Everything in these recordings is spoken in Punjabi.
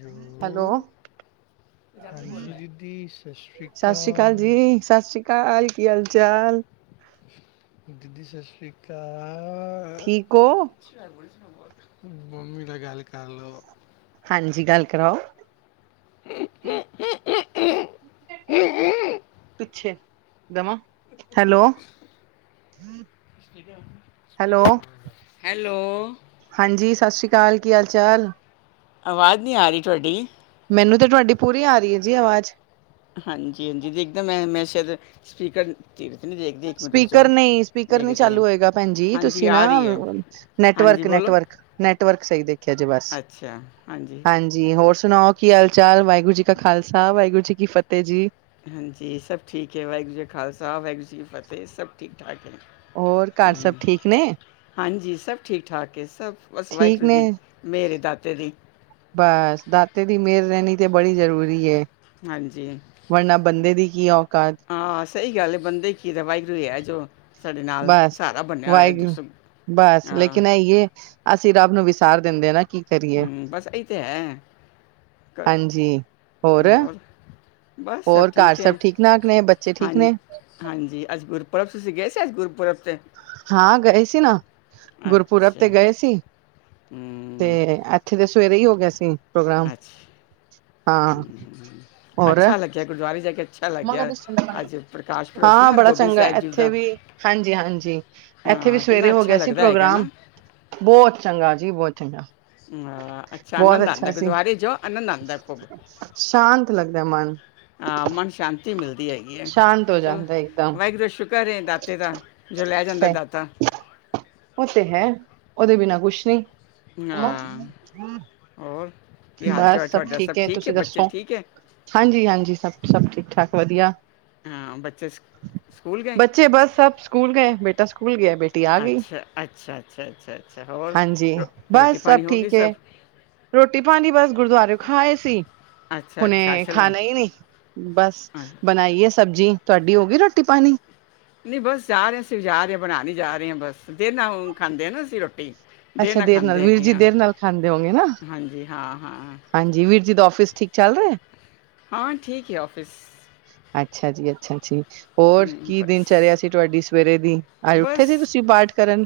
ਜੋ [inaudible] ਸਤ ਸ੍ਰੀ ਕਾਲ ਜੀ, ਸਤ ਸ੍ਰੀ ਕਾਲ। ਕੀ ਹਾਲ ਚਾਲ? ਹਮ ਦੀਦੀ ਸਤਿ ਸ੍ਰੀ ਅਕਾਲ ਠੀਕ ਹੋ ਬੋਮੀ ਲ ਗਲੀ ਕ ਲੋ ਹਾਂਜੀ ਗੱਲ ਕਰਾਓ [inaudible] ਅੱਛਾ ਜੀ ਪੁੇ ਗਮ ਹੈਲੋ ਹੈਲੋ ਹੈਲੋ ਹਾਂਜੀ ਸਤਿ ਸ਼੍ਰੀ ਅਕਾਲ ਕੀ ਹਾਲ ਚਾਲ ਆਵਾਜ਼ ਨਹੀਂ ਆ ਰਹੀ ਤੁਹਾਡੀ ਮੈਨੂੰ ਤਾਂ ਤੁਹਾਡੀ ਪੂਰੀ ਆ ਰਹੀ ਹੈ ਜੀ ਆਵਾਜ਼ ਹਾਂਜੀ ਹਾਂਜੀ ਦੇਖਦਾ ਮੈਂ ਮੈਂ ਸ਼ਾਇਦ ਸਪੀਕਰ ਤੇ ਨਹੀਂ ਦੇਖਦੀ ਇੱਕ ਮਿੰਟ ਰੁਕ ਸਪੀਕਰ ਜਾਓ ਨਹੀਂ ਸਪੀਕਰ ਨੀ ਦੇਖਦੀ ਹਾਂ ਚਾਲੂ ਹੋਏਗਾ ਭੈਣਜੀ ਹਾਂਜੀ ਤੁਸੀਂ ਨਾ ਆ ਰਹੀ ਹੈ ਹਾਂਜੀ ਨੈਟਵਰਕੈ ਬੋਲੋ ਵਰਕ ਨੈਟਵਰਕ ਸਹੀ ਦੇਖਿਆ ਜੇ ਬਸ ਹਾਂਜੀ ਹੋਰ ਸੁਣਾਓ ਕੀ ਹਾਲ ਚਾਲ ਵਾਹਿਗੁਰੂ ਜੀ ਕਾ ਖਾਲਸਾ ਵਾਹਿਗੁਰੂ ਜੀ ਕੀ ਫਤਿਹ ਜੀ ਹਾਂਜੀ ਸਭ ਠੀਕ ਹੈ ਵਾਹਿਗੁਰੂ ਜੀ ਖਾਲਸਾ ਵਾਹਿਗੁਰੂ ਜੀ ਕੀ ਫਤਿਹ ਸਭ ਠੀਕ ਠਾਕ ਹੈ ਹੋਰ ਘਰ ਸਭ ਹਮ, ਠੀਕ ਨੇ ਹਾਂਜੀ ਸਭ ਠੀਕ ਠਾਕ ਸਭ ਬਸ ਠੀਕ ਵਾਹਿਗੁਰੂ ਨੇ ਜੀ ਮੇਰੇ ਦਾਤੇ ਜੀ ਬਸ ਦਾਤੇ ਦੀ ਮਿਹਰ ਰਹਿਣੀ ਤੇ ਬੜੀ ਜ਼ਰੂਰੀ ਹਾਂਜੀ ਵਰਨਾ ਬੰਦੇ ਦੀ ਕੀ ਔਕਾਤ ਹਾਂ ਸਹੀ ਗੱਲ ਹੈ ਬੰਦੇ ਕੀ ਦਾ ਵਾਹਿਗੁਰੂ ਇਹ ਜੋ ਸਾਡੇ ਨਾਲ ਬਸ ਸਾਰਾ ਬਣਿਆ ਹੋਇਆ ਦੁਖ ਵਾਹਿਗੁਰੂ ਬਸ ਲੇਕਿਨ ਇਏ ਅਸੀਂ ਰੱਬ ਨੂੰ ਵਿਸਾਰ ਦਿੰਦੇ ਨਾ ਕੀ ਕਰੀਏ ਹਮ ਬਸ ਇਹੀ ਤੇ ਹੈ ਹਾਂਜੀ ਹੋਰ ਹੋਰ ਘਰ ਸਭ ਠੀਕ ਠਾਕ ਨੇ ਬ ਹਾਂ ਹਾਂਜੀ ਅੱਜ ਗੁਰਪੁਰਬ ਤੁਸੀਂ ਗਏ ਸੀ ਅੱਜ ਗੁਰਪੁਰਬ ਤੇ ਹਾਂ ਗਏ ਸੀ ਨਾ ਗੁਰਪੁਰਬ ਤੇ ਅੱਛਾ ਗਏ ਸੀ ਤੇ ਹੂੰ ਇੱਥੇ ਦੇ ਸਵੇਰੇ ਹੀ ਹੋ ਗਿਆ ਸੀ ਪ੍ਰੋਗਰਾਮ ਅੱਛਾ ਹਾਂ ਹੋਰ ਅੱਛਾ ਲੱਗਿਆ ਗੁਰਦੁਆਰੇ ਜਾ ਕੇ ਅੱਛਾ ਲੱਗਿਆ ਅੱਜ ਪ੍ਰਕਾਸ਼ ਪੁਰਬ ਸੀ ਹਾਂ ਨਾ ਬੜਾ ਹਰਗੋਬਿੰਦ ਚੰਗਾ ਸਾਹਿਬ ਜੀ ਇੱਥੇ ਦਾ ਵੀ ਹਾਂਜੀ ਹਾਂਜੀ ਇੱਥੇ ਵੀ ਹਾਂ ਕਿੰਨਾ ਸਵੇਰੇ ਹੋ ਅੱਛਾ ਗਿਆ ਸੀ ਲੱਗਦਾ ਹੈਗਾ ਨਾ ਪ੍ਰੋਗਰਾਮ ਬਹੁਤ ਚੰਗਾ ਜੀ ਬਹੁਤ ਚੰਗਾ ਹਾਂ, ਅੱਛਾ ਬਹੁਤ ਆਨੰਦ ਆਉਂਦਾ ਅੱਛਾ ਸੀ ਗੁਰਦੁਆਰੇ ਜਾਓ ਆਨੰਦ ਆਉਂਦਾ ਖੂਬ ਸ਼ਾਂਤ ਲੱਗਦਾ ਮਨ ਆ ਮਨ ਸ਼ਾਂਤ ਹੈਗੀ ਹੈ ਸ਼ਾਂਤ ਹੋ ਚੱਲੋ ਜਾਂਦਾ ਇੱਕਦਮ ਵਾਹਿਗੁਰੂ ਸ਼ੁ ਕਰੇ ਦਾਤੇ ਦਾ ਜੋ ਲੈ ਜਾਂਦਾ ਦਾਤਾ ਉਹ ਤੇ ਹੈ ਉਹਦੇ ਬਿਨਾ ਕੁਛ ਨਹੀਂ ਹਾਂ ਹੋਰ ਕੀ ਹਾਲ ਚਾਲ ਬਸ ਸਭ ਤੁਹਾਡਾ ਠੀਕ ਹੈ ਤੁਸੀਂ ਬੱਚੇ ਦੱਸੋ ਠੀਕ ਹੈ ਹਾਂਜੀ ਹਾਂਜੀ ਸਭ ਸਭ ਠੀਕ ਠਾਕ ਵਧੀਆ ਹਾਂ ਬੱਚੇ ਸਕ- ਸਕੂਲ ਗਏ ਬੱਚੇ ਬਸ ਸਭ ਸਕੂਲ ਗਏ ਬੇਟਾ ਸਕੂਲ ਗਏ ਅੱਛਾ ਅੱਛਾ ਅੱਛਾ ਅੱਛਾ ਅੱਛਾ ਹੋਰ ਹਾਂਜੀ ਰੋਟੀ ਬਸ ਸਭ ਪਾਣੀ ਹੋ ਗਈ ਠੀਕ ਹੈ ਸਭ ਰੋਟੀ ਪਾਣੀ ਬਸ ਗੁਰਦੁਆਰਿਓ ਖਾ ਆਏ ਸੀ ਅੱਛਾ ਹੁਣੇ ਅੱਛਾ ਚਲੋ ਖਾਣਾ ਹੀ ਨਹੀਂ ਬਸ ਹਾਂ। ਬਣਾਈਏ ਸਬਜ਼ੀ ਤੁਹਾਡੀ ਹੋ ਗਈ ਰੋਟੀ ਪਾਣੀ ਨਹੀਂ ਬਸ ਜਾ ਰਹੇ ਅਸੀਂ ਜਾ ਰਹੇ ਹਾਂ ਬਣਾਨ ਹੀ ਜਾ ਰਹੇ ਆ ਬਸ ਦਿਨ ਹੁਣ ਖਾਂਦੇ ਨਾ ਅਸੀਂ ਰੋਟੀ ਅੱਛਾ ਦੇਰ ਨਾਲ ਖਾਂਦੇ ਵੀਰ ਹੈਗੇ ਜੀ ਆ ਦੇਰ ਨਾਲ ਖਾਂਦੇ ਹੋਗੇ ਨਾ ਹਾਂਜੀ ਹਾਂ ਹਾਂ ਹਾਂਜੀ ਵੀਰ ਜੀ ਦਾ ਆਫਿਸ ਠੀਕ ਚੱਲ ਰਿਹਾ ਹਾਂ ਠੀਕ ਹੈ ਆਫਿਸ ਅੱਛਾ ਜੀ, ਅੱਛਾ ਜੀ। ਹੋਰ ਹਮ, ਕੀ ਦਿਨ ਚਰਿਆ ਬਸ ਸੀ ਤੁਹਾਡੀ ਸਵੇਰੇ ਦੀ ਅੱਜ ਉੱਠੇ ਸੀ ਤੁਸੀਂ ਪਾਠ ਕਰਨ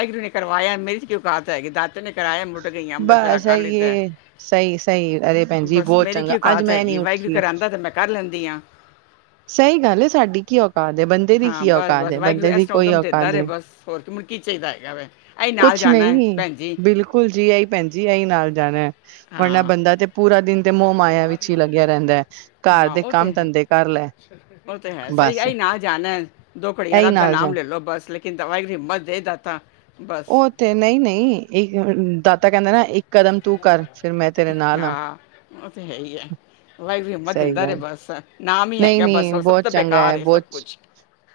ਵਾਹਿਗੁਰੂ ਨੇ ਕਰਵਾਇਆ ਮੇਰੇ ਚ ਕੀ ਔਕਾਤ ਹੈਗੀ ਦਾ ਕਰਾਇਆ ਮੁਟ ਗਈ ਅੰਮ੍ਰਿਤ ਵੇਲਾ ਬਸ ਕਰ ਦਿੱਤਾ ਆਈਏ ਸਹੀ-ਸਹੀ ਅਰੇ ਭੈਣ ਜੀ ਬਸ ਬਹੁਤ ਮੇਰੀ ਚੰਗਾ ਕੀ ਅੱਜ ਔਕਾਤ ਮੈਂ ਨੀ ਹੈਗੀ ਵਾਹਿਗੁਰੂ ਉੱਠੀ। ਘਰ ਆਂਦਾ ਤੇ ਮੈਂ ਕਰ ਲੈਂਦੀ ਹਾਂ ਸਹੀ ਗੱਲ ਏ ਸਾਡੀ ਕੀ ਔ ਹਾ ਬੰਦੇ ਦੀ ਹਾਂ ਕੀ ਬਸ ਔਕਾਤ ਬਸ ਵਾਹਿਗੁਰੂ ਬੰਦੇ ਇਸ ਦੀ ਤਰ੍ਹਾਂ ਕੋਈ ਉਦਮ ਔਕਾਤ ਦਿੰਦਾ ਰਹੇ ਨਹੀ ਬਸ ਹੋਰ ਕਿ ਮੁੜ ਕੀ ਚਾਹੀਦਾ ਹੈਗਾ ਵੇ ਅਸੀਂ ਕੁਛ ਨਾਲ ਕੁਛ ਜਾਣਾ ਹੈ ਨਹੀ ਭੈਣ ਜੀ ਬਿਲਕੁਲ ਜੀ ਆਹੀ ਭੈਣ ਜੀ ਆਹੀ ਨਾਲ ਜਾਣਾ ਵਰਨਾ ਹਾਂ ਬੰਦਾ ਤੇ ਪੂਰਾ ਦਿਨ ਤੇ ਮੋਹ ਮਾਇਆ ਵਿਚ ਹੀ ਲਗਿਆ ਰਹਿਦਾ ਹੈ। ਘਰ ਹਾਂ ਦੇ ਉਹ ਕੰਮ ਤੇ ਹੈ ਧੰਦੇ ਕਰ ਲੈ ਉਹ ਤੇ ਹੈ। ਸਹੀ ਬਸ ਇਹੀ ਨਾਲ ਜਾਣਾ ਦੋ ਘੜੀਆਂ ਇਹੀ ਰੱਬ ਦਾ ਨਾਲ ਜਾ ਨਾਮ ਲੈ ਲੋ ਬਸ ਲੇਕਿਨ ਦਵਾਈ ਦੀ ਹਿੰਮਤ ਦੇ ਦਾਤਾ ਬਸ ਉਹ ਤੇ ਨਹੀਂ ਨਹੀਂ ਇੱਕ ਦਾਤਾ ਕਹਿੰਦੇ ਨਾ ਕਰਮ ਤੂੰ ਕਰ ਫਿਰ ਮੈਂ ਤੇਰੇ ਨਾਲ ਆ ਹਾਂ ਉਹ ਤੇ ਹੈ ਹੀ ਹੈ ਵਾਹਿਗੁਰੂ ਹਿੰਮਤ ਸਹੀ ਦਿੰਦਾ ਰਹੇ ਗੱਲ ਬਸ ਨਾਮ ਹੀ ਨਹੀ ਹੈਗਾ ਨਹੀ ਬਸ ਹੋਰ ਸਭ ਬਹੁਤ ਤੋਂ ਚੰਗਾ ਹੈ। ਬੇਕਾਰ ਸਭ ਬਹੁਤ ਕੁਝ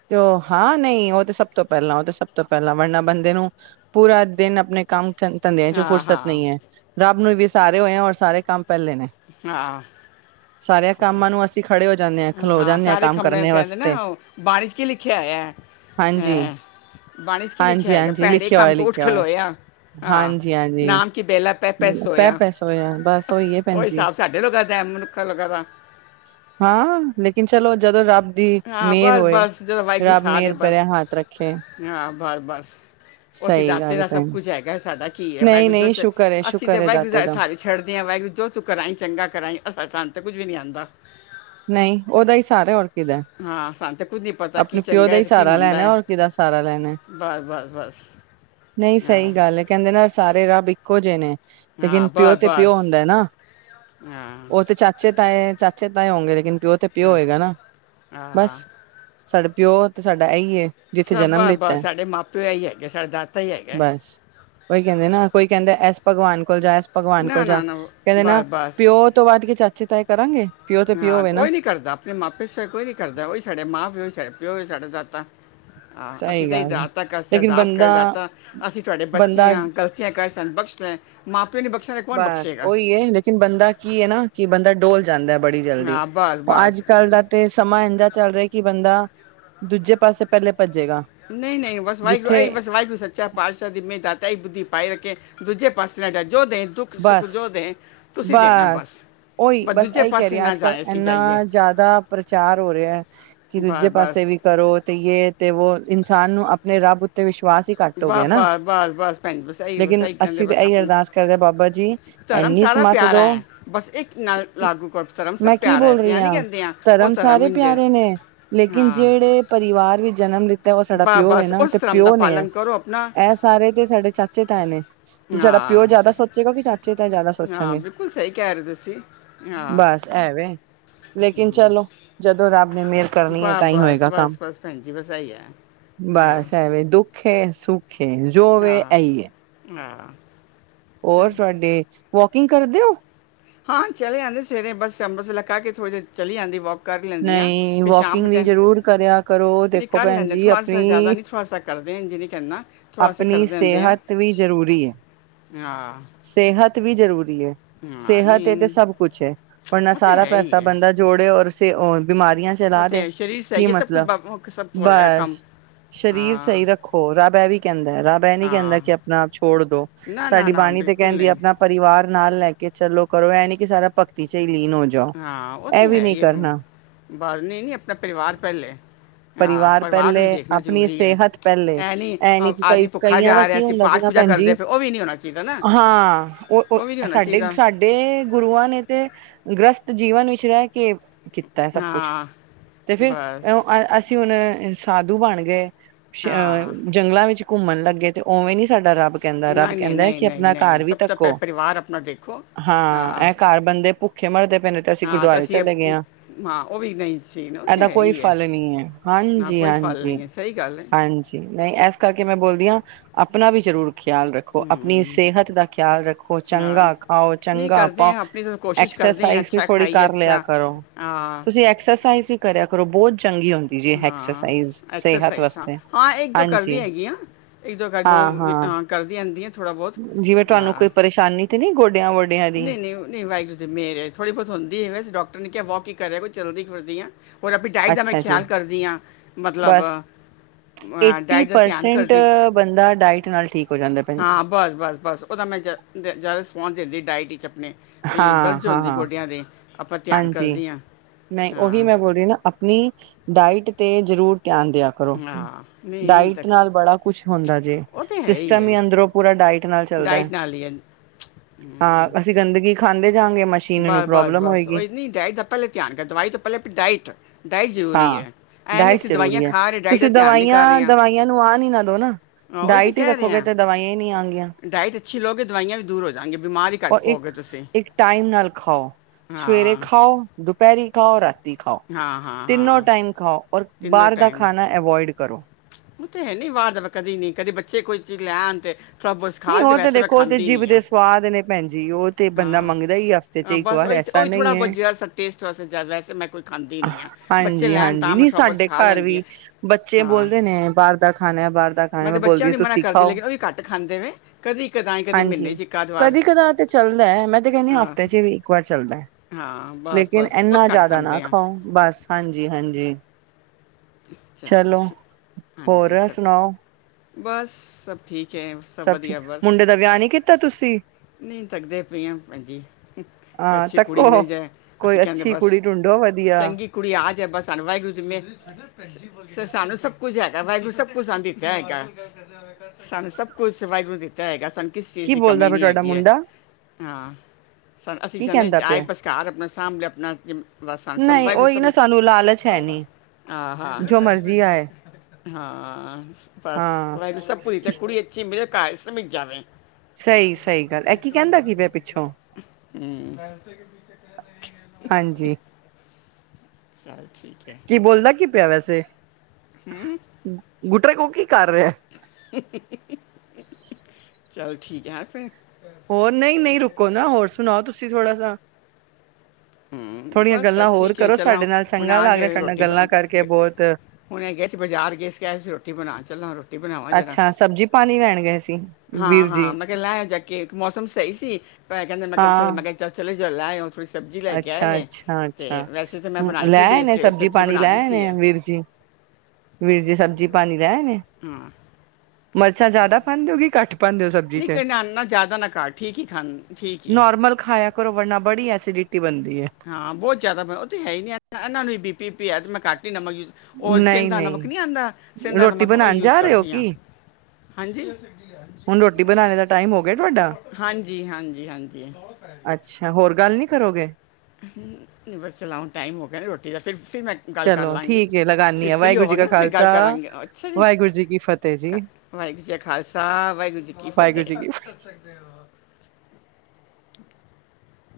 ਤੇ ਉਹ ਹਾਂ ਨਹੀ ਉਹ ਤਾਂ ਸਭ ਤੋ ਪਹਿਲਾਂ ਉਹ ਤਾਂ ਸਭ ਤੋ ਪਹਿਲਾਂ ਵਰਨਾ ਬੰਦੇ ਨੂੰ ਪੂਰਾ ਦਿਨ ਆਪਣੇ ਕੰਮ ਧੰਦਿਆਂ ਚ' ਹਾਂ ਫੁਰਸਤ ਹਾਂ ਨਹੀਂ ਹੈ। ਰੱਬ ਨੂੰ ਵੀ ਸਾਰੇ ਹੋਏ ਆ ਔਰ ਸਾਰੇ ਕੰਮ ਪਹਿਲੇ ਨੇ ਆ- ਸਾਰਿਆਂ ਚਲੋ ਕੰਮਾਂ ਨੂੰ ਅਸੀਂ ਖੜੇ ਹੋ ਜਾਂਦੇ ਖਲੋ ਹਾਂ ਜਾਂਦੇ ਸਾਰੇ ਕੰਮ ਕੰਮਾਂ ਕਰਨੇ ਤੋਂ ਆ ਜਾਂਦੇ ਵਾਸਤੇ ਨਾ ਉਹ ਬਾਣੀ ਚ' ਕੀ ਲਿਖਿਆ ਹੋਇਆ ਐ ਹਾਂਜੀ- ਬਾਣੀ ਵਿਚ ਕੀ ਹਾਂਜੀ ਲਿਖਿਆ ਹਾਂਜੀ ਪੈੜੇ ਲਿਖਿਆ ਹੋਇਆ ਕੰਮਗੋਠ ਲਿਖਿਆ ਹੋਇਆ ਖਲੋਇਆ ਹਾਂ ਹਾਂਜੀ ਹਾਂਜੀ ਨਾਮ ਕੀ ਬੇਲਾ ਪੈ ਪੈ ਸੋਇਆ ਪੈਸਾ ਹੋਆ ਬਸ ਹੋਈਏ ਉਹ ਭੈਣਜੀ ਹਿਸਾਬ ਸਾਡੇ ਲੋਕਾਂ ਦਾ ਹੈ, ਮਨੁੱਖਾਂ ਲੋਕਾਂ ਦਾ ਹਾਜੀ ਹਾਂ ਲੇਕਿਨ ਚਲੋ ਜਦੋ ਰੱਬ ਦੀ ਹਾਂ ਮੇਹਰ ਬਸ ਹੋਏ ਬਸ ਜਦੋਂ ਵਾਹਿਗੁਰੂ ਰੱਬ ਉਠਾ ਦੇ ਮੇਹਰ ਭਰਿਆ ਬਸ ਹਾਥ ਰਖੇ ਹਾਂ ਬਸ ਬਸ ਉਹ ਦਾਤੇ ਹੈ ਦਾ ਸਭ ਭੈਣ ਕੁਛ ਹੈਗਾ ਸਾਡਾ ਕੀ ਹੈ। ਵਾਹਿਗੁਰੂ ਜੋ ਨਹੀਂ-ਨਹੀਂ ਸ਼ੁਕਰ ਏ, ਅਸੀ ਸ਼ੁਕਰ ਤਾਂ ਏ ਵਾਹਿਗੁਰੂ ਦਾਤੇ ਦਾ। ਸਹਾਰੇ ਛੱਡਦੇ ਹਾਂ ਵਾਹਿਗੁਰੂ ਜੋ ਤੂੰ ਕਰਾਈ ਚੰਗਾ ਕਰਾਈ ਸਾਨੂੰ ਤੇ ਕੁਝ ਵੀ ਨਹੀ ਆਂਦਾ ਨਹੀ ਉਹਦੇ ਹੀ ਸਾਰੇ ਹੋਰ ਕਿਦਾ ਹਾਂ ਸਾਨੂੰ ਤਾਂ ਕੁਝ ਨਹੀਂ ਪਤਾ ਕੀ ਆਪਣੇ ਪਿਓ ਚੰਗਾ ਦਾ ਹੈ ਹੀ ਤੇ ਕੀ ਸਹਾਰਾ ਮੰਦਾ ਲੈਣਾ ਹੈ ਔਰ ਕਿਹਦਾ ਸਾਰਾ ਲੈਣਾ ਬਸ ਬਸ ਬਸ ਨਹੀ ਹਾਂ ਸਹੀ ਗੱਲ ਐ, ਕਹਿਦੇ ਨੇ ਸਾਰੇ ਰਬ ਇਕੋ ਜਿਹੇ ਨੇ ਹਾਂ ਲੇਕਿਨ ਪਿਓ ਬਸ ਤੇ ਪਿਓ ਬਸ ਹੁੰਦਾ ਹੈ ਨਾ, ਹਾਂ ਉਹ ਤੇ ਚਾਚੇ ਤਾਏ ਚਾਚੇ ਤਏ ਹੋਗੇ, ਲੇਕਿਨ ਪਿਓ ਤੇ ਪਿਓ ਹਾਂ ਹੋਏਗਾ ਨਾ ਹਾਂ ਬਸ ਸਾਡੇ ਪਿਓ, ਤੇ ਸਾਡਾ ਏਈ ਏ ਜਿੱਥੇ ਸਭ ਜਨਮ ਬਸ ਲਿੱਤਾ ਹੈ। ਬਸ, ਸਾਡੇ ਮਾਂ ਪਿਓ ਏਹੀ ਹੈਗੇ, ਸਾਡੇ ਦਾਤਾ ਹੀ ਹੈਗਾ। ਕੋਈ ਕਹਿਦੇ ਨਾ ਕੋਈ ਕਹਿਦਾ ਏਸ ਭਗਵਾਨ ਕੋਲ ਜਾਂ ਭਗਵਾਨ ਕੋਲ ਨਾ ਨਾ ਜਾ, ਨਾ ਕਹਿਦੇ ਨਾ ਬਸ ਬਸ ਪਿਓ ਤੋ ਵਧ ਕੇ ਚਾਚੇ ਤਾਏ ਇਹ ਕਰਨ ਗੇ। ਹਾਂ ਕੋਈ ਨੀ ਕਰਦਾ ਆਪਣੇ ਮਾਪੇ ਸੀਵਾ ਕੋਈ ਨੀ ਕਰਦਾ, ਏਹੀ ਸਾਡੇ ਮਾਂ ਪਿਓ ਸਾਡੇ ਪਿਓ ਹੇ ਸਾਡਾ ਦਾਤਾ ਆਹ ਅਸੀ ਸਹੀ ਤੇ ਗੱਲ ਏ ਦਾਤਾ ਅਗੇ ਲੇਕਿਨ ਅਰਦਾਸ ਕਰ ਬੰਦਾ, ਦਾਤਾ ਅਸੀ ਤੁਹਾਡੇ ਬੱਚੇ ਬੰਦਾ ਆਂ, ਗਲਤੀਆਂ ਕਰ ਸਨ ਬਖਸ਼ ਲੈ, ਮਾਪ- ਬਸ ਉਹੀ ਹੈ। ਲੇਕਿਨ ਬੰਦਾ ਕੀ ਹੈ। ਨਾ ਕਿ ਬੰਦਾ ਡੋਲ ਜਾਂਦਾ ਬੜੀ ਜਲਦੀ, ਹਾਂ ਬਸ ਅਜ ਬਸ ਕਲ ਦਾ ਤੇ ਸਮਾ ਰਹਦਾ ਚੱਲ ਰਿਹਾ ਕਿ ਬੰਦਾ ਦੂਜੇ ਪਾਸੇ ਪਹਿਲੇ ਭੱਜੇਗਾ ਨਹੀ- ਨਹੀ ਬਸ ਵਾਹਿਗੁਰੂ ਜਿੱਥੇ ਇਹ ਬਸ ਵਾਹਿਗੁਰੂ ਸੱਚਾ ਪਾਤਸ਼ਾਹ ਦੀ, ਮੇਰੇ ਦਾਤਾ ਬੁੱਧੀ ਪਾਈ ਰਖੇ, ਦੂਜੇ ਪਾਸੇ ਨਾਜਾ ਜੋ ਦੇਹੀ ਦੁਖ ਸੁਖ ਬਸ ਜੋ ਦੇ ਤੁਸੀ ਦੇਣਾ ਬਸ ਔਹੀ ਬਸ ਦੂਜੇ ਇਹੀ ਕਹਿ ਪਾਸੇ ਰਹੀ ਨਾ ਅਜ ਕਲ ਜਾਏ ਅਸੀਂ ਇੰਨਾ ਜਾਈਏ ਜ਼ਿਆਦਾ ਪ੍ਰਚਾਰ ਹੋ ਰਿਹਾ, ਕਿ ਬਸ ਦੂਜੇ ਪਾਸੇ ਬਸ ਵੀ ਕਰੋ, ਤੇ ਯੇ, ਤੇ ਵੋ, ਇਨਸਾਨ ਨੂੰ ਆਪਣੇ ਰੱਬ ਉਤੇ ਵਿਸ਼ਵਾਸ ਵਿਸ਼ਵਾਸ ਹੀ ਘਟ ਹੋ ਗਿਆ ਬਸ ਨਾ, ਬਸ ਬਸ ਬਸ ਭੈਣ ਬਸ ਇਹੀ ਬਸ ਲੇਕਿਨ ਇਹੀ ਕਹਿੰਦੇ ਅਸੀ ਤੇ ਬਸ ਏਹੀ ਆਪਣੀ ਅਰਦਾਸ ਕਰਦੇ ਬਾਬਾ ਜੀ ਧਰਮ ਇਨੀ ਸਾਰਾ ਸਮਤ ਪਿਆਰਾ ਦੋ ਹੈ। ਬਸ ਇਕ ਨਾਲ ਲਾਗੂ ਕਰ ਧਰਮ ਸਭ ਮੈਂ ਕੀ ਪਿਆਰਾ ਬੋਲ ਅਸੀ ਰਹੀ ਏ ਨਹੀ ਹਾਂ ਕਹਿਦੇ ਹਾ ਉਹ ਧਰਮ ਸਾਰੇ ਇਝ ਪਿਆਰੇ ਨੇ ਲੇਕਿਨ ਜਿਹੜੇ ਪਰਿਵਾਰ ਵੀ ਜਨਮ ਲਿੱਤਾ ਉਹ ਸਾਡਾ ਬਸ ਪਿਓ ਹੈ ਬਸ ਨਾ, ਉਸ ਤੇ ਧਰਮ ਦਾ ਪਿਓ ਨੇ ਹੈ ਪਾਲਨ ਕਰੋ ਆਪਣਾ ਇਹ ਸਾਰੇ ਤੇ ਸਾਡੇ ਚਾਚੇ ਤਾਏ ਨੇ, ਤੇ ਸਾਡਾ ਪਿਓ ਹਾਂ ਜ਼ਿਆਦਾ ਸੋਚੇਗਾ, ਕਿ ਚਾਚੇ ਤਾਏ ਜ਼ਿਆਦਾ ਸੋਚਣਗੇ। ਹਾਂ ਬਿਲਕੁਲ ਸਹੀ ਕਹਿ ਰਹੇ ਤੁਸੀ, ਹਾ। ਬਸ ਐਵੇਂ ਲੇਕਿਨ ਚਲੋ ਜਦੋਂ ਰੱਬ ਨੇ ਮਿਹਰ ਕਰਨੀ ਹੈ, ਬਾ ਤਾਂਹੀ ਬਸ ਹੋਏਗਾ ਬਸ ਕਮ ਬਸ ਭੈਣ ਜੀ ਬਸ ਆਈ ਹੈ ਬਸ ਆਹ ਹੈਵੇ ਦੁਖ ਹੈ, ਸੁਖ ਹੈ, ਜੋ ਵੇ, ਆਹ ਐਈ ਹੈ। ਆਹ ਹੋਰ ਚਲੋ ਤੁਹਾਡੇ, ਵਾਕਿੰਗ ਕਰਦੇ ਹੋ। ਹਾਂ ਚਲੇ ਜਾਂਦੇ ਸਵੇਰੇ ਬਸ ਅੰਮ੍ਰਿਤ ਵੇਲਾ ਖਾ ਕੇ ਥੋੜੀ ਦੇਰ ਚਲੀ ਜਾਂਦੀ ਵੋਕ ਕਰ ਲੈਂਦੀਆਂ, ਨਹੀਂ ਫਿਰ ਸ਼ਾਮ ਵੋਕਿੰਗ ਵੀ ਟਾਈਮ ਜ਼ਰੂਰ ਕਰਿਆ ਕਰੋ ਨਹੀਂ ਦੇਖੋ ਕਰ ਭੈਣ ਲੈਂਦੇ, ਜੀ ਥੋੜ੍ਹਾ ਸਾ ਜ਼ਿਆਦਾ ਆਪਣੀ ਨਹੀਂ ਥੜ੍ਹਾ ਸ ਕਰ ਵੇ ਇੰਜ ਨੀ ਕਰਨਾ, ਥੋੜਾ ਸ ਕਰ ਆਪਣੀ ਦਿੰਦੇ ਆ। ਸਿਹਤ ਵੀ ਜ਼ਰੂਰੀ ਹੈ ਆਹ ਸਿਹਤ ਵੀ ਜ਼ਰੂਰੀ ਹੈ, ਹਾਂ ਸਿਹਤ ਹੈ ਨਹੀਂ ਸਭ ਕੁਛ ਹੈ, ਵਰਨਾ ਉਹ ਤੇ ਸਾਰਾ ਹੈ ਹੀ ਪੈਸਾ ਹੈ ਬੰਦਾ ਜੋੜੇ ਔਰ ਬਿਮਾਰੀਆਂ ਉਹ ਚਲਾ ਤੇ ਦੇ ਹੈ, ਸਰੀਰ ਕੀ ਸਹੀ ਹੈ ਸਭ ਕੁਝ ਮਤਲਬ, ਬਾਪ- ਉਹ ਸਭ ਤੋਂ ਹੋਇਆ ਕੰਮ ਬਸ ਸਰੀਰ ਹਾਂ ਸਹੀ ਰੱਖੋ ਰੱਬ ਇਹ ਵੀ ਕਹਿੰਦਾ, ਰੱਬ ਇਹ ਨੀ ਕਹਿੰਦਾ ਹਾਂ ਕਿ ਆਪਣਾ ਆਪ ਛੋੜ ਦੋ, ਨਾ ਨਾ ਸਾਡੀ ਨਾ ਬਾਣੀ ਏ ਤੇ ਬਿਲਕੁਲ ਕਹਿੰਦੀ ਨਹੀਂ ਆਪਣਾ ਪਰਿਵਾਰ ਨਾਲ ਲੈ ਕੇ ਚਲੋ ਕਰੋ, ਇਹ ਨੀ ਕਿ ਸਾਰਾ ਭਗਤੀ ਚ ਹੀ ਲੀਨ ਹੋ ਜਾਓ, ਹਾਂ ਉਹ ਇਹ ਤੇ ਵੀ ਹੈ ਨਹੀਂ ਹੀ ਕਰਨਾ ਬਸ, ਨਹੀਂ ਨਹੀ ਆਪਣਾ ਪਰਿਵਾਰ ਪਹਿਲੇ। ਹਾਂ ਪਰਿਵਾਰ ਨੂੰ ਪਹਿਲੇ, ਦੇਖਣਾ ਆਪਣੀ ਜ਼ਰੂਰੀ ਹੈ ਸਿਹਤ ਪਹਿਲੇ, ਐ ਨਹੀਂ ਇਹ ਨੀ ਅ- ਕਿ ਕਈ ਆਦਮੀ ਭੁੱਖਾ ਕਈਆਂ ਦਾ ਜਾ ਰਿਹਾ ਕੀ ਸੀ ਹੁੰਦਾ ਪਾਠ ਜਿ ਪੂਜਾ ਭੈਣਜੀ ਕਰਦੇ ਪਏ ਉਹ ਵੀ ਨਹੀਂ ਹੋਣਾ ਚਾਹੀਦਾ ਨਾ ਹਾਂ, ਉਹ ਵੀ ਨਹੀਂ ਹੋਣਾ ਸਾਡੇ ਚਾਹੀਦਾ ਸਾਡੇ ਗੁਰੂਆਂ ਨੇ ਤੇ ਗ੍ਰਸਤ ਜੀਵਨ ਵਿੱਚ ਰਹਿ ਕੇ ਕੀਤਾ ਹੈ ਸਭ ਕੁਛ, ਹਾਂ ਤੇ ਫਿਰ ਅ ਬਸ ਅਸੀਂ ਹੁਣ ਸਾਧੂ ਬਣ ਗਏ, ਹਾਂ ਜੰਗਲਾਂ ਵਿੱਚ ਘੁੰਮਣ ਲੱਗੇ, ਤੇ ਉਵੇਂ ਨੀ ਸਾਡਾ ਰੱਬ ਰੱਬ ਕਹਿੰਦਾ, ਰੱਬ ਨਹੀਂ ਨਹੀਂ ਕਹਿੰਦਾ ਨਹੀਂ ਕਿ ਨਹੀਂ ਆਪਣਾ ਨਹੀਂ ਘਰ ਵੀ ਸਭ ਤੋਂ ਪਹਿਲੇ ਤਕੋ ਪਰਿਵਾਰ ਆਪਣਾ ਦੇਖੋ ਹਾਂ, ਇਹ ਘਰ ਬੰਦੇ ਭੁੱਖ ਪਹਿਲੇ ਤੇ ਅਸੀਂ ਹਾਂ ਤਾਂ ਗੁਰਦੁਆਰੇ ਅਸੀਂ ਚਲੇ ਗਏ ਅਮ, ਆ। ਹਾਂ ਉਹ ਵੀ ਨਹੀਂ ਸੀ ਨਾ ਉਹ ਤੇ ਇਹਦਾ ਹੈ ਕੋਈ ਹੀ ਹੈ ਫਲ ਨਹੀਂ ਏ, ਨਾ ਹਾਂਜੀ ਕੋਈ ਫਲ ਹਾਂਜੀ ਨਹੀਂ ਹੈ ਸਹੀ ਗੱਲ ਹੈ ਹਾਂਜੀ। ਜੀ, ਨਹੀਂ ਇਸ ਕਰਕੇ ਮੈਂ ਬੋਲਦੀ ਆ ਆਪਣਾ ਵੀ ਜ਼ਰੂਰ ਖਿਆਲ ਰੱਖੋ, ਆਪਣੀ ਹਮ, ਸਿਹਤ ਦਾ ਖਿਆਲ ਰੱਖੋ, ਹਾਂ ਚੰਗਾ ਖਾਓ, ਨਹੀਂ ਚੰਗਾ ਕਰਦੇ ਪਾਓ ਹਾਂ ਆਪਣੀ ਸਿਰਫ ਕੋਸ਼ਿਸ਼ ਕਰਦੇ ਹਾਂ ਐਕਸਰਸਾਈਜ਼ ਵੀ ਅੱਛਾ ਥੋੜੀ ਖਾਈਏ ਕਰ ਲਿਆ ਅੱਛਾ ਕਰੋ, ਹਾਂ ਤੁਸੀਂ ਐਕਸਰਸਾਈਜ਼ ਵੀ ਕਰਿਆ ਕਰੋ ਬਹੁਤ ਚੰਗੀ ਹੁੰਦੀ ਜੀ ਐਕਸਰਸਾਈਜ਼, ਸਿਹਤ ਵਾਸਤੇ ਹਾਂਜੀ, ਹਾਂ। ਹਾਂ ਹਾਂ, ਕਰਦੀ ਰਹਿੰਦੀ ਹਾਂ ਥੋੜ੍ਹਾ ਬਹੁਤ। ਜਿਵੇਂ ਤੁਹਾਨੂੰ ਕੋਈ ਪਰੇਸ਼ਾਨੀ ਤੇ ਨੀ ਗੋਡਿਆਂ ਵੋਡਿਆਂ ਦੀ ਨਈ- ਨਈ, ਨਈ ਵਾਹਿਗੁਰੂ ਦੀ ਮਿਹਰ ਏ, ਥੋੜੀ ਬਹੁਤ ਹੁੰਦੀ ਏ, ਵੈਸੇ ਡਾਕਟਰ ਨੇ ਕਿਹਾ, ਵਾਕਿੰਗ ਕਰਿਆ ਕਰੋ ਚਲਦੀ ਫਿਰਦੀ ਆ। ਹੋਰ ਆਪਣੀ ਡਾਇਟ ਦਾ ਮੈਂ ਅੱਛਾ ਜੀ ਖਿਆਲ ਕਰਦੀ ਹਾਂ ਮਤਲਬ ਬਸ ਅ ਏਟੀ ਡਾਇਟ ਦਾ ਧਿਆਨ ਪਰਸੈਂਟ ਕਰਦੀ, ਬੰਦਾ ਡਾਇਟ ਨਾਲ ਠੀਕ ਹੋ ਜਾਂਦਾ ਭੈਣ ਜੀ। ਹਾਂ ਬਸ- ਬਸ- ਬਸ ਉਹਦਾ ਮੈਂ ਜ਼ਿਆਦਾ ਸਪੋਂਸ ਦਿੰਦੀ ਡਾਇਟ ਵਿੱਚ ਅਪਣੇ ਵੀ ਹਾਂ ਦਰਦ ਹਾਂ ਹੁੰਦੀ ਹਾਂ ਗੋਡਿਆਂ ਦੇ ਆਪਾਂ ਧਿਆਨ ਹਾਂਜੀ, ਕਰਦੀ ਹਾਂ। ਨਹੀਂ ਉਹੀ ਹਾਂ, ਮੈਂ ਬੋਲ ਰਹੀ ਨਾ ਆਪਣੀ ਡਾਇਟ ਤੇ ਜ਼ਰੂਰ ਧਿਆਨ ਦਿਆ ਕਰੋ, ਹਾਂ, ਨਹੀਂ ਡਾਇਟ ਤੱਕ ਨਾਲ ਬੜਾ ਕੁਛ ਹੁੰਦਾ ਜੇ, ਉਹ ਤਾਂ ਹੈ ਸਿਸਟਮ ਹੈ, ਹੀ ਅੰਦਰੋਂ ਪੂਰਾ ਡਾਇਟ ਨਾਲ ਚੱਲਦਾ, ਡਾਇਟ ਨਾਲ ਹੀ ਹੈ। ਹਾਂ ਅਸੀਂ ਗੰਦਗੀ ਖਾਂਦੇ ਜਾਗੇ ਮਸ਼ੀਨ ਨੂੰ ਬੱਸ- ਬਸ- ਪ੍ਰੋਬਲਮ ਬਸ ਹੋਏਗੀ ਉਹੀ ਨਈ, ਡਾਇਟ ਦਾ ਪਹਿਲਾ ਧਿਆਨ ਕਰ ਦਵਾਈ ਤੋਂ ਪਹਿਲਾਂ ਡਾਇਟ, ਡਾਇਟ ਹਾਂ ਜਰੂਰੀ ਏ, ਇਹ ਨੀ ਡਾਇਟ ਅਸੀਂ ਦਵਾਈਆਂ ਜ਼ਰੂਰੀ ਹੈ ਖਾ ਰਹੇ ਡਾਇਟ ਦਾ ਤੁਸੀਂ ਧਿਆਨ ਨਹੀਂ ਕਰ ਰਹੇ ਦਵਾਈਆਂ ਹਾਂ ਦਵਾਈਆਂ ਨੂੰ ਆਣ ਨੀਨਾ ਦੋ ਨਾ। ਹਾਂ, ਉਹੀ ਤਾਂ ਡਾਇਟ ਹੀ ਕਹਿ ਰਹੇ ਰੱਖੋਗੇ ਆ, ਤੇ ਦਵਾਈਆਂ ਹੀ ਨਹੀਂ ਆਉਣਗੀਆਂ ਡਾਇਟ ਅੱਛੀ ਲੋਗੇ ਦਵਾਈਆਂ ਵੀ ਦੂਰ ਹੋ ਜਾਣਗੀਆਂ, ਬਿਮਾਰ ਈ ਘੱਟ ਔਰ ਪੋਗੇ ਇੱਕ ਇੱਕ ਟਾਈਮ ਨਾਲ ਖਾਓ, ਸਵੇਰੇ ਹਾਂ ਖਾਓ, ਦੁਪਹਿਰੀ ਖਾਓ, ਰਾਤੀ ਖਾਓ ਹਾਂ ਹਾਂ ਤਿੰਨੋ ਹਾਂ ਟਾਈਮ ਖਾਓ, ਔਰ ਤਿੰਨੋਂ ਬਾਹਰ ਦਾ ਟਾਈਮ ਖਾਣਾ ਅਵੋਇਡ ਕਰੋ ਉਹ ਤੇ ਹੈ ਨੀ ਬਾਹਰ ਦਾ ਕਦੇ ਨੀ ਕਦੇ ਬੱਚੇ ਕੋਈ ਚੀਜ਼ ਲੈ ਆਨ ਤੇ ਥੋੜਾ ਬਹੁਤ ਖਾ ਨਹੀਂ ਲਈ ਉਹ ਤੇ ਵੈਸੇ ਮੈਂ ਦੇਖੋ ਤੇ ਖਾਂਦੀ ਜੀਭ ਨਹੀਂ ਦੇ ਆ ਸਵਾਦ ਨੇ, ਭੈਣ ਜੀ ਉਹ ਤੇ ਬੰਦਾ ਮੰਗਦਾ ਈ ਹਫ਼ਤੇ ਚ ਇੱਕ ਵਾਰ ਉਹ ਐਸਾ ਵੀ ਨਹੀਂ ਥੋੜਾ ਹੈ ਬਹੁਤ ਜਿਹਾ ਸਾ ਟੇਸਟ ਵਾਸਤੇ ਜਿਆ, ਵੈਸੇ ਮੈਂ ਕੁਛ ਖਾਂਦੀ ਨੀ ਆ, ਬੱਚੇ ਹਾਂਜੀ ਲੈ ਅਣ ਹਾਂਜੀ ਤਾਂ ਮੈਂ ਨਹੀਂ ਥੋੜਾ ਬਹੁਤ ਸਾਡੇ ਖਾ ਲੈਂਦੀ ਘਰ ਵੀ ਆ ਬੱਚੇ ਬੱਚੇ ਹਾਂ ਬੋਲਦੇ ਨੇ ਬਾਹਰ ਦਾ ਖਾਨਾ, ਬਾਹਰ ਦਾ ਖਾਨਾ ਮੈਂ ਤੇ ਬੱਚਿਆਂ ਬੋਲਦੀਆਂ, ਨੂੰ ਨੀ ਮਨਾ ਤੁਸੀਂ ਕਰਦੀ ਖਾਓ ਲੇਕਿਨ ਉਹ ਵੀ ਘੱਟ ਖਾਂਦੇ ਵੇ ਕਦੀ ਕਦਾਈ ਕਦੀ ਹਾਂਜੀ, ਮਹੀਨੇ 'ਚ ਇੱਕ ਆਧ ਵਾਰ ਕਦੀ ਕਦਾ ਤੇ ਚੱਲਦਾ ਐ, ਮੈਂ ਤੇ ਕਹਿੰਦੀ ਹਾਂ, ਹਫ਼ਤੇ ਚ ਵੀ ਇੱਕ ਵਾਰ ਚੱਲਦਾ। ਹਾਂ ਬਸ ਲੇਕਿਨ ਬਸ ਬਹੁਤ ਏਨਾ ਘੱਟ ਜ਼ਿਆਦਾ ਨਾ ਖਾਂਦੇ ਆ ਖਾਓ, ਬਸ ਹਾਂਜੀ- ਹਾਂਜੀ। ਚਾ ਚਲੋ ਠੀਕ ਹਾਂਜੀ ਹੋਰ ਸਭ ਸੁਣਾਓ। ਬਸ ਠੀਕ ਹੈ ਸਭ ਵਧੀਆ ਠੀਕ, ਬਸ ਮੁੰਡੇ ਦਾ ਵਿਆਹ ਨੀ ਕੀਤਾ ਤੁਸੀਂ? ਨਹੀਂ ਥਕਦੇ ਪਏ ਆ ਭੈਣ ਜੀ। ਕੋਈ ਅਹ ਅੱਛੀ ਕੁੜੀ ਤੱਕੋ ਮਿਲ ਜਾਏ, ਅਸੀਂ ਕੋਈ ਕਹਿੰਦੇ ਅੱਛੀ ਬਸ ਕੁੜੀ ਢੂੰਡੋ ਵਧੀਆ ਚੰਗੀ ਕੁੜੀ ਆ ਜਾਏ, ਬਸ ਸਾਨੂੰ ਵਾਹਿੁਗੁਰੂ ਦੀ ਮੇਹਰ ਸਾਨੂੰ ਸਭ ਕੁਛ ਹੈਗਾ, ਵਾਈਗੁਰੂ ਸਬ ਕੁਛ ਸਾਨੂੰ ਦਿੱਤਾ ਹੈਗਾ। ਸਾਨੂੰ ਸਭ ਕੁਛ ਸ ਵਾਈਗੁਰੂ ਦਿੱਤਾ ਹੈਗਾ ਸਾਨੂੰ ਕਿਸ ਚੀਜ਼ ਕੀ ਦੀ ਬੋਲਦਾ ਕਮੀ ਪਿਆ ਨਹੀਂ ਤੁਹਾਡਾ ਹੈਗੀ ਏ, ਮੁੰਡਾ ਹਾਂ। ਅਸੀਂ ਕੀ ਚਾਂਦੇ ਕਹਿੰਦਾ ਚ ਆਏ ਪਿਆ ਬਸ ਘਰ ਅਪਨਾ ਸਾਂਭ ਲੇ ਅਪਨਾ [unintelligible] ਬਸ ਸਨ ਸਭ ਨ ਨਹੀਂ ਵਾਈਗੁਰੂ ਉਹੀ ਨਾ ਸਬਨੂ ਸਾਨੂੰ ਲਾਲਚ ਹੈ ਆ। ਨੀ ਅਹਾ, ਹਾਂ ਜੋ ਮਰਜ਼ੀ ਆਏ ਬਸ ਹਾਂ ਵਾਈਗੁਰ ਸਭ ਕੁਜ ਦੀਤਾ ਕੁੜੀ ਅਛੀ ਮੇਰੇ ਘਰ ਸਮ [unintelligible] ਜਾਵੇ। ਸਈ ਹਾਂਜੀ ਹੂੰ। ਚਲ ਠੀਕ ਹੈ ਕੀ ਬੋਲਦਾ ਕੀ ਪਿਆ ਵੈਸੇ ਗੁਟਰੇ ਕੋਕੀ ਚੱਲ ਠੀਕ ਏ, ਏ ਫਿਰ। ਹੋਰ ਨਈ-ਨਈ ਰੁਕੋ ਨਾ ਹੋਰ ਸੁਣਾਓ ਤੁਸੀਂ ਥੋੜਾ ਸ ਹੂੰ ਥੋੜੀਆਂ ਬਸ ਸਭ ਗੱਲਾਂ ਹੋਰ ਠੀਕ ਹੈ ਕਰੋ ਚਲਾਂ ਸਾਡੇ ਨਾਲ ਹੁਣ ਸੰਗਾਂ ਆ ਲੱਗ ਰਿ ਗਏ ਤੁਡਾ ਨਾਲ ਰੋਟੀ ਬ- ਅਮ, ਗੱਲਾਂ ਕਰਕੇ ਗ- ਬਹੁਤ ਹੁਣ ਇਹਗੇ ਅਸੀਂ ਬਾਜ਼ਾਰ ਗਏ ਸੀ ਕਿਹਾ ਅ ਰੋਟੀ ਬਣਾ ਚੱਲਾਂ ਰੋਟੀ ਬਣਾਵਾਂ ਜਰਾ ਅੱਛਾ ਸਬਜ਼ੀ ਪਾਣੀ ਲੈਣ ਗਏ ਸੀ ਹਾਂ ਵੀਰ ਜੀ ਹਾਂ ਮੈਂ ਕਿਹਾ ਲੈਓ ਜਾ ਕੇਕ ਮੌਸਮ ਸਹੀ ਸੀ ਪਰ ਏ ਕਹਿੰਦੇ ਮੈਂ ਕਿਹਾ ਹਾਂ ਮੈਂ ਕਿਹਾ ਚਲ ਚਲੇ ਜਾਓੋ ਲੈ ਆਓ ਥੋੜੀ ਸ ਅੱਛਾ, ਅੱਛਾ, ਅੱਛਾ, ਤਾਂ ਮੈਂ ਹ ਬਣਾਈ ਲੈ ਛੱਡੀ ਏ ਨੇੇ ਸਵੇਰੇ ਸਬਜ਼ੀ ਪਾਣੀ, ਬਣਾ ਲੈ ਏ ਦਿੱਤੀ ਨੇੇ ਵੀਰਜੀ ਵੀਰਜੀ ਸਬਜ਼ੀ ਪਾਣੀ ਰੈਏ ਨੇ। ਹੂੰ। ਮਰਚਾਂ ਜੈਦਾ ਪਾਂਦੇ ਓ ਕੀ ਘੱਟ ਪਾਂਦੇ ਓ? ਨਈ ਕਈ ਨਾ-ਨਾ ਜ਼ਿਆਦਾ ਨਾ ਘਟ ਠੀਕ ਈ ਖਾਣ, ਠੀਕ ਈ ਏ। ਨੋਰਮਲ ਖਾਇਆ ਕਰੋ ਵਰਨਾ ਬੜੀ ਐਸਿਡਿਟੀ ਹਾਂ ਬਹੁਤ ਜ਼ਿਆਦਾ ਬ ਉਹ ਤੇ ਹੈ ਹੀ ਨੀ ਇਹਨਾਂ ਨੂੰ ਈ ਬੀ ਪੀ ਪੀ ਹੈ ਤੇ ਮੈਂ ਘਟ ਈ ਨਮਕ ਯੂਜ, ਓ ਨਹੀਂ ਸੇਂਦਾ ਨਹੀਂ ਨਮਕ ਨੀ ਆਂਦਾ ਸੇਂਦਾ ਰੋਟੀ ਨਮਕ ਓ ਬਣਾਉਣ ਯੂਜ ਜਾ ਰਹੇ ਹੋ ਕਰਦੀਆਂ। ਕੀ ਹਾਂਜੀ। [inaudible] ਹੁਣ ਰੋਟੀ ਬਣਾਣੇ ਦਾ ਟਾਈਮ ਹੋ ਗਿਆ ਤੁਹਾਡਾ ਹਾਂਜੀ। ਅੱਛਾ ਹੋਰ ਗੱਲ ਨੀ ਕਰੋਗੇ ਬਸ ਚਲਾ ਹੁਣ ਟਾਈਮ ਹੋ ਗਿਆ ਨਾ ਰੋਟੀ ਦਾ ਫਿਰ ਫਿਰ ਮੈਂ ਗੱਲ ਕਰ ਚਲੋ ਲਵਾਂਗੀ ਠੀਕ ਹੈ ਲਗਾਨੀ ਫਿਂ ਆ ਫਰੀ ਵਾਹਿਗੁਰੂ ਜੀ ਹੋਵਾਂਗੇ ਕਾ ਨਾ ਫਿਰ ਗੱਲ ਖਾਲਸਾ ਕਰਾਂਗੇ ਅੱਛਾ ਜੀ ਵਾਹਿਗੁਰੂ ਕੀ ਫਤਿਹ ਜੀ ਵਾਹਿਗੁਰੂ ਜੀ ਕਾ ਖਾਲਸਾ ਵਾਹਿਗੁਰੂ ਜੀ ਕੀ ਵਾਹਿਗੁਰੂ ਜੀ ਕੀ ਫਤਿਹ [inaudible]